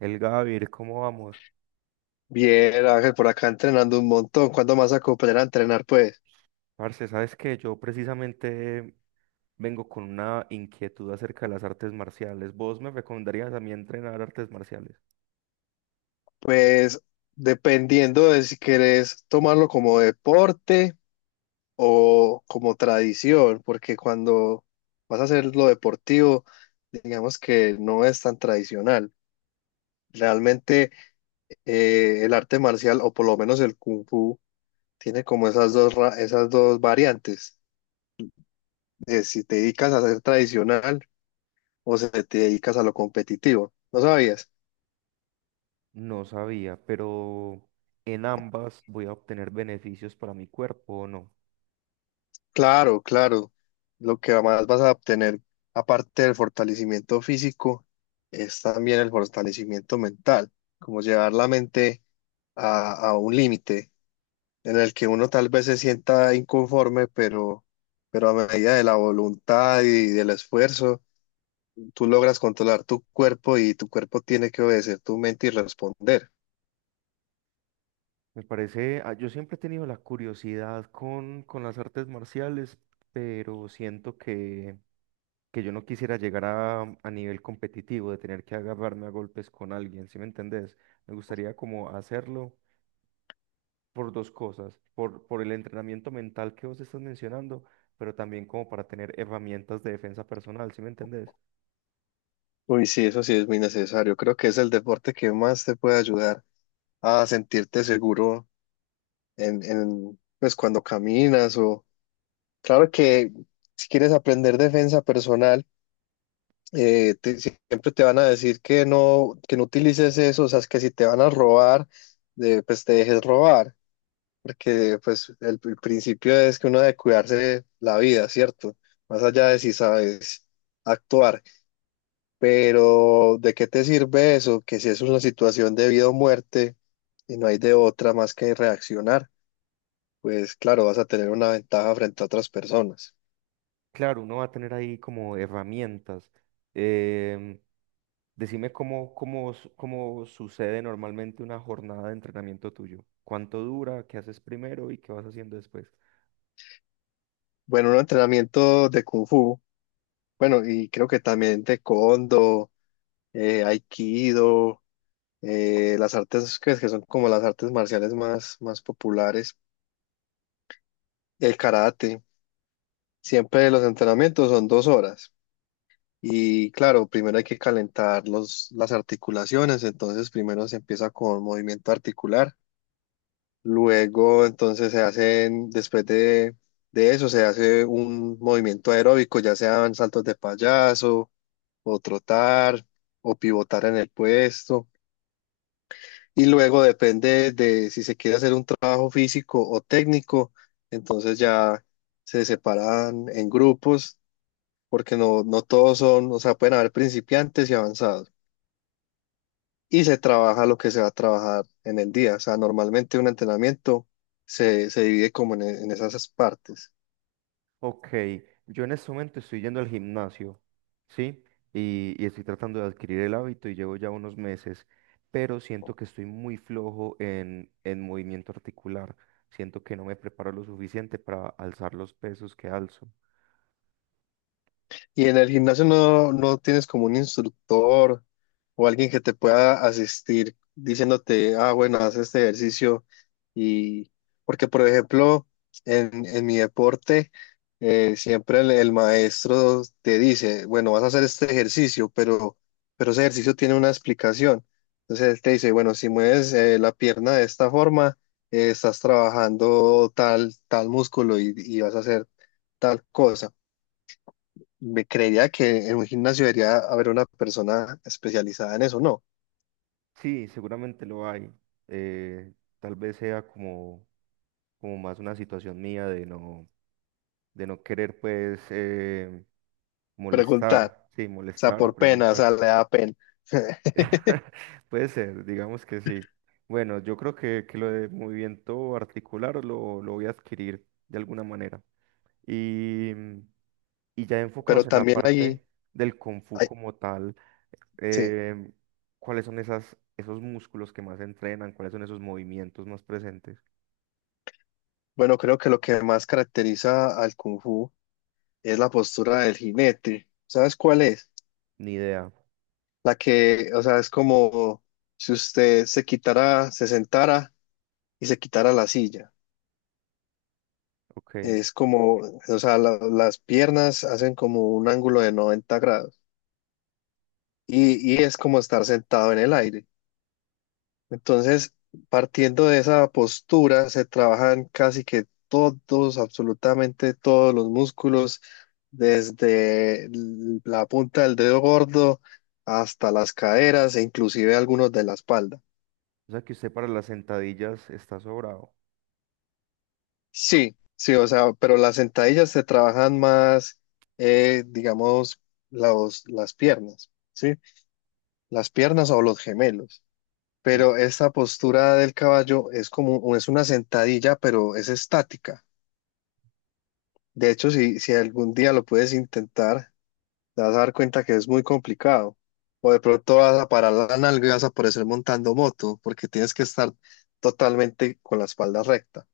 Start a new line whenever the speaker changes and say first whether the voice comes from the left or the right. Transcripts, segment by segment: right: El Gavir, ¿cómo vamos?
left: Bien, Ángel, por acá entrenando un montón. ¿Cuándo más a cooperar a entrenar? Pues,
right: Parce, ¿sabes qué? Yo precisamente vengo con una inquietud acerca de las artes marciales. ¿Vos me recomendarías a mí entrenar artes marciales?
left: pues dependiendo de si querés tomarlo como deporte o como tradición, porque cuando vas a hacer lo deportivo, digamos que no es tan tradicional. Realmente el arte marcial, o por lo menos el kung fu, tiene como esas dos, esas dos variantes, de si te dedicas a ser tradicional o si te dedicas a lo competitivo. ¿No sabías?
right: No sabía, pero en ambas voy a obtener beneficios para mi cuerpo o no.
left: Claro, claro. Lo que más vas a obtener, aparte del fortalecimiento físico, es también el fortalecimiento mental, como llevar la mente a un límite en el que uno tal vez se sienta inconforme, pero a medida de la voluntad y del esfuerzo, tú logras controlar tu cuerpo y tu cuerpo tiene que obedecer tu mente y responder.
right: Me parece, ah, yo siempre he tenido la curiosidad con las artes marciales, pero siento que yo no quisiera llegar a nivel competitivo de tener que agarrarme a golpes con alguien, ¿sí me entendés? Me gustaría como hacerlo por dos cosas, por el entrenamiento mental que vos estás mencionando, pero también como para tener herramientas de defensa personal, ¿sí me entendés?
left: Uy, sí, eso sí es muy necesario. Creo que es el deporte que más te puede ayudar a sentirte seguro pues cuando caminas o claro que si quieres aprender defensa personal, siempre te van a decir que no utilices eso, o sea, es que si te van a robar, pues te dejes robar, porque pues el principio es que uno debe cuidarse la vida, ¿cierto? Más allá de si sabes actuar, pero ¿de qué te sirve eso? Que si es una situación de vida o muerte y no hay de otra más que reaccionar. Pues claro, vas a tener una ventaja frente a otras personas.
right: Claro, uno va a tener ahí como herramientas. Em, Decime cómo sucede normalmente una jornada de entrenamiento tuyo. ¿Cuánto dura? ¿Qué haces primero y qué vas haciendo después?
left: Bueno, un entrenamiento de Kung Fu, bueno, y creo que también de Kondo, Aikido, las artes que son como las artes marciales más populares, el karate. Siempre los entrenamientos son 2 horas. Y claro, primero hay que calentar las articulaciones, entonces primero se empieza con movimiento articular. Luego, entonces se hacen, después de eso, se hace un movimiento aeróbico, ya sean saltos de payaso, o trotar, o pivotar en el puesto. Y luego depende de si se quiere hacer un trabajo físico o técnico, entonces ya se separan en grupos, porque no todos son, o sea, pueden haber principiantes y avanzados. Y se trabaja lo que se va a trabajar en el día. O sea, normalmente un entrenamiento se divide como en esas partes.
right: Ok, yo en este momento estoy yendo al gimnasio, ¿sí? Y estoy tratando de adquirir el hábito y llevo ya unos meses, pero siento que estoy muy flojo en, movimiento articular. Siento que no me preparo lo suficiente para alzar los pesos que alzo.
left: Y en el gimnasio no tienes como un instructor o alguien que te pueda asistir diciéndote, ah, bueno, haz este ejercicio. Y porque, por ejemplo, en mi deporte, siempre el maestro te dice, bueno, vas a hacer este ejercicio, pero ese ejercicio tiene una explicación. Entonces él te dice, bueno, si mueves la pierna de esta forma, estás trabajando tal músculo y vas a hacer tal cosa. Me creería que en un gimnasio debería haber una persona especializada en eso, ¿no?
right: Sí, seguramente lo hay. eh, Tal vez sea como, como más una situación mía de no querer, pues,
left: Preguntar, o
right: molestar, sí,
left: sea,
right: molestar o
left: por pena, o
right: preguntar.
left: sea, le da pena.
right: Puede ser, digamos que sí. Bueno, yo creo que lo de movimiento articular lo voy a adquirir de alguna manera. Y, y ya
left: Pero
right: enfocados en la
left: también ahí,
right: parte del Kung Fu
left: ahí-
right: como tal,
left: sí,
right: eh, ¿cuáles son esas, esos músculos que más entrenan? ¿Cuáles son esos movimientos más presentes?
left: bueno, creo que lo que más caracteriza al Kung Fu es la postura del jinete. ¿Sabes cuál es?
right: Ni idea.
left: La que, o sea, es como si usted se quitara, se sentara y se quitara la silla.
right: Ok.
left: Es como, o sea, las piernas hacen como un ángulo de 90° y es como estar sentado en el aire. Entonces, partiendo de esa postura, se trabajan casi que todos, absolutamente todos los músculos, desde la punta del dedo gordo hasta las caderas e inclusive algunos de la espalda.
right: O sea que usted para las sentadillas está sobrado.
left: Sí, sí, o sea, pero las sentadillas se trabajan más, digamos, las piernas, ¿sí? Las piernas o los gemelos.
right: Sí.
left: Pero esta postura del caballo es como, es una sentadilla, pero es estática. De hecho, si algún día lo puedes intentar, te vas a dar cuenta que es muy complicado. O de pronto vas a parar la nalga y vas a aparecer montando moto, porque tienes que estar totalmente con la espalda recta.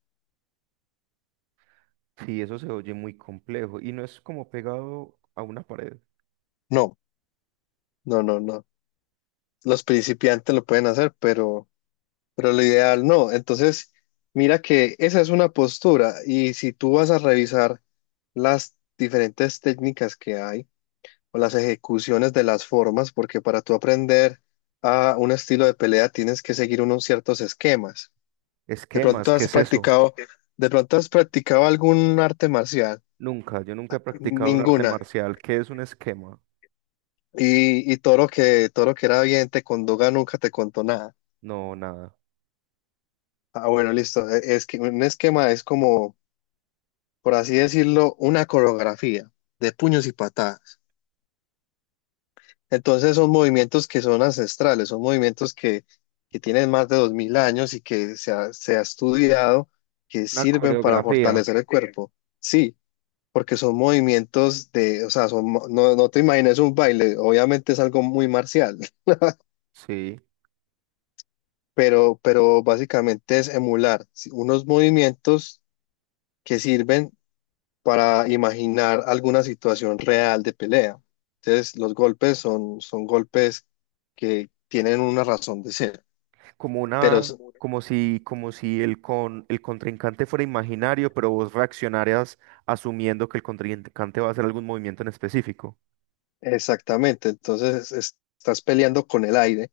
right: Sí, eso se oye muy complejo y no es como pegado a una pared.
left: No, no, no, no. Los principiantes lo pueden hacer, pero lo ideal no. Entonces, mira que esa es una postura. Y si tú vas a revisar las diferentes técnicas que hay, o las ejecuciones de las formas, porque para tú aprender a un estilo de pelea tienes que seguir unos ciertos esquemas. De
right: Esquemas,
left: pronto
right: ¿qué
left: has
right: es eso?
left: practicado, de pronto has practicado algún arte marcial,
right: Nunca, yo nunca he practicado un arte
left: ninguna.
right: marcial. ¿Qué es un esquema?
left: Y Toro que era bien, Condoga nunca te contó nada.
right: No, nada.
left: Ah, bueno, listo. Es que un esquema es como, por así decirlo, una coreografía de puños y patadas. Entonces son movimientos que son ancestrales, son movimientos que tienen más de 2000 años y que se ha estudiado que
right: Una
left: sirven para
right: coreografía,
left: fortalecer el cuerpo. Sí, porque son movimientos de, o sea, no, no te imagines un baile, obviamente es algo muy marcial,
right: sí.
left: pero básicamente es emular sí, unos movimientos que sirven para imaginar alguna situación real de pelea. Entonces los golpes son, golpes que tienen una razón de ser.
right: Como
left: pero
right: una,
left: es-
right: como si el con, el contrincante fuera imaginario, pero vos reaccionarías asumiendo que el contrincante va a hacer algún movimiento en específico.
left: Exactamente, entonces estás peleando con el aire,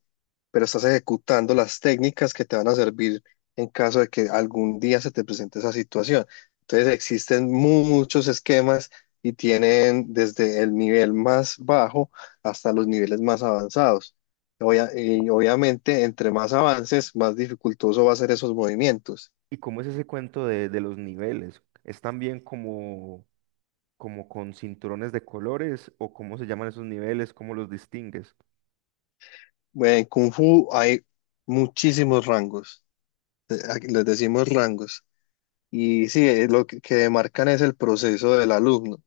left: pero estás ejecutando las técnicas que te van a servir en caso de que algún día se te presente esa situación. Entonces existen muchos esquemas y tienen desde el nivel más bajo hasta los niveles más avanzados. Y obviamente, entre más avances, más dificultoso va a ser esos movimientos.
right: ¿Y cómo es ese cuento de los niveles? ¿Es también como, como con cinturones de colores o cómo se llaman esos niveles? ¿Cómo los distingues?
left: En Kung Fu hay muchísimos rangos, aquí les decimos rangos. Y sí, lo que demarcan es el proceso del alumno,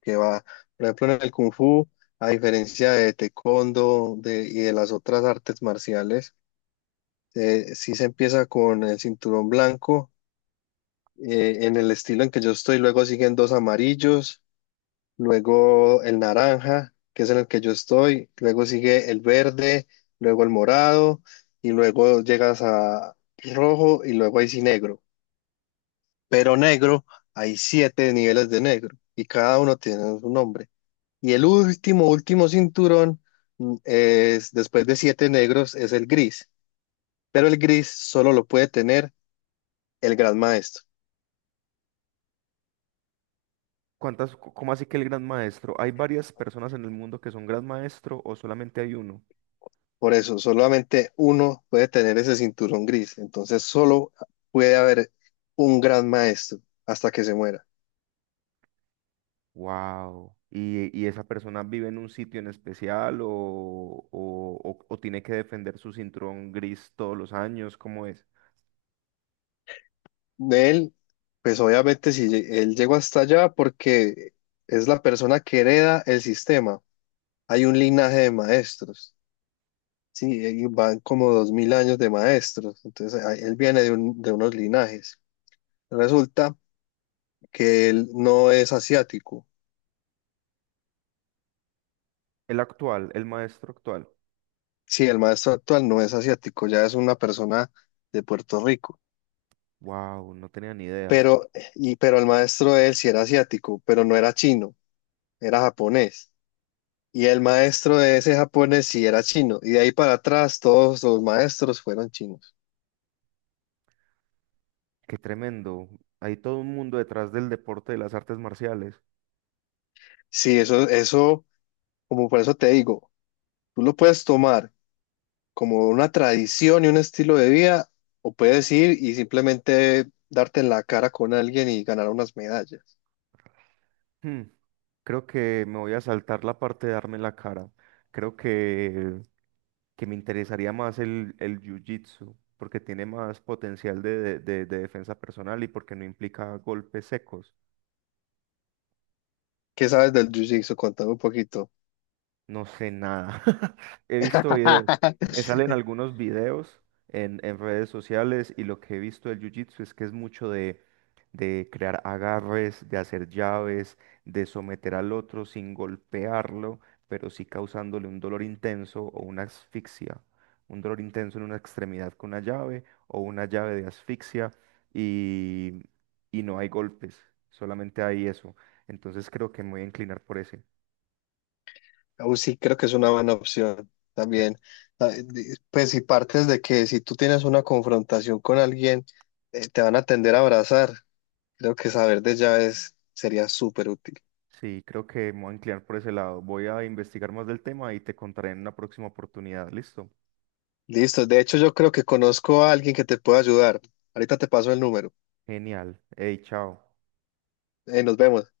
left: que va, por ejemplo, en el Kung Fu, a diferencia de Taekwondo y de las otras artes marciales, sí se empieza con el cinturón blanco, en el estilo en que yo estoy, luego siguen dos amarillos, luego el naranja, que es en el que yo estoy, luego sigue el verde, luego el morado, y luego llegas a rojo y luego ahí sí negro. Pero negro, hay siete niveles de negro y cada uno tiene su nombre. Y el último cinturón es, después de siete negros, es el gris, pero el gris solo lo puede tener el gran maestro.
right: ¿Cuántas, c- cómo así que el gran maestro? ¿Hay varias personas en el mundo que son gran maestro o solamente hay uno?
left: Por eso, solamente uno puede tener ese cinturón gris. Entonces, solo puede haber un gran maestro hasta que se muera.
right: Wow. ¿Esa persona vive en un sitio en especial o tiene que defender su cinturón gris todos los años? ¿Cómo es?
left: De él, pues obviamente, si él llegó hasta allá, porque es la persona que hereda el sistema hay un linaje de maestros. Sí, ahí van como 2000 años de maestros, entonces él viene de unos linajes. Resulta que él no es asiático.
right: El actual, el maestro actual.
left: Sí, el maestro actual no es asiático, ya es una persona de Puerto Rico.
right: Wow, no tenía ni idea.
left: Pero, pero el maestro de él sí era asiático, pero no era chino, era japonés. Y el maestro de ese japonés sí era chino. Y de ahí para atrás todos los maestros fueron chinos.
right: Qué tremendo. Hay todo un mundo detrás del deporte de las artes marciales.
left: Sí, eso, como por eso te digo, tú lo puedes tomar como una tradición y un estilo de vida, o puedes ir y simplemente darte en la cara con alguien y ganar unas medallas.
right: Hmm, creo que me voy a saltar la parte de darme en la cara. Creo que me interesaría más el jiu-jitsu, porque tiene más potencial de, de defensa personal y porque no implica golpes secos.
left: ¿Qué sabes del jiu-jitsu? Contame un poquito.
right: No sé nada. He visto videos. Me salen algunos videos en redes sociales y lo que he visto del jiu-jitsu es que es mucho de crear agarres, de hacer llaves, de someter al otro sin golpearlo, pero sí causándole un dolor intenso o una asfixia. Un dolor intenso en una extremidad con una llave o una llave de asfixia y, y no hay golpes, solamente hay eso. Entonces creo que me voy a inclinar por ese.
left: Sí, creo que es una buena opción también. Ah, pues si partes de que si tú tienes una confrontación con alguien, te van a tender a abrazar. Creo que saber de llaves sería súper útil.
right: Sí, creo que me voy a inclinar por ese lado. Voy a investigar más del tema y te contaré en una próxima oportunidad. ¿Listo?
left: Listo, de hecho yo creo que conozco a alguien que te puede ayudar. Ahorita te paso el número.
right: Genial. Hey, chao.
left: Nos vemos.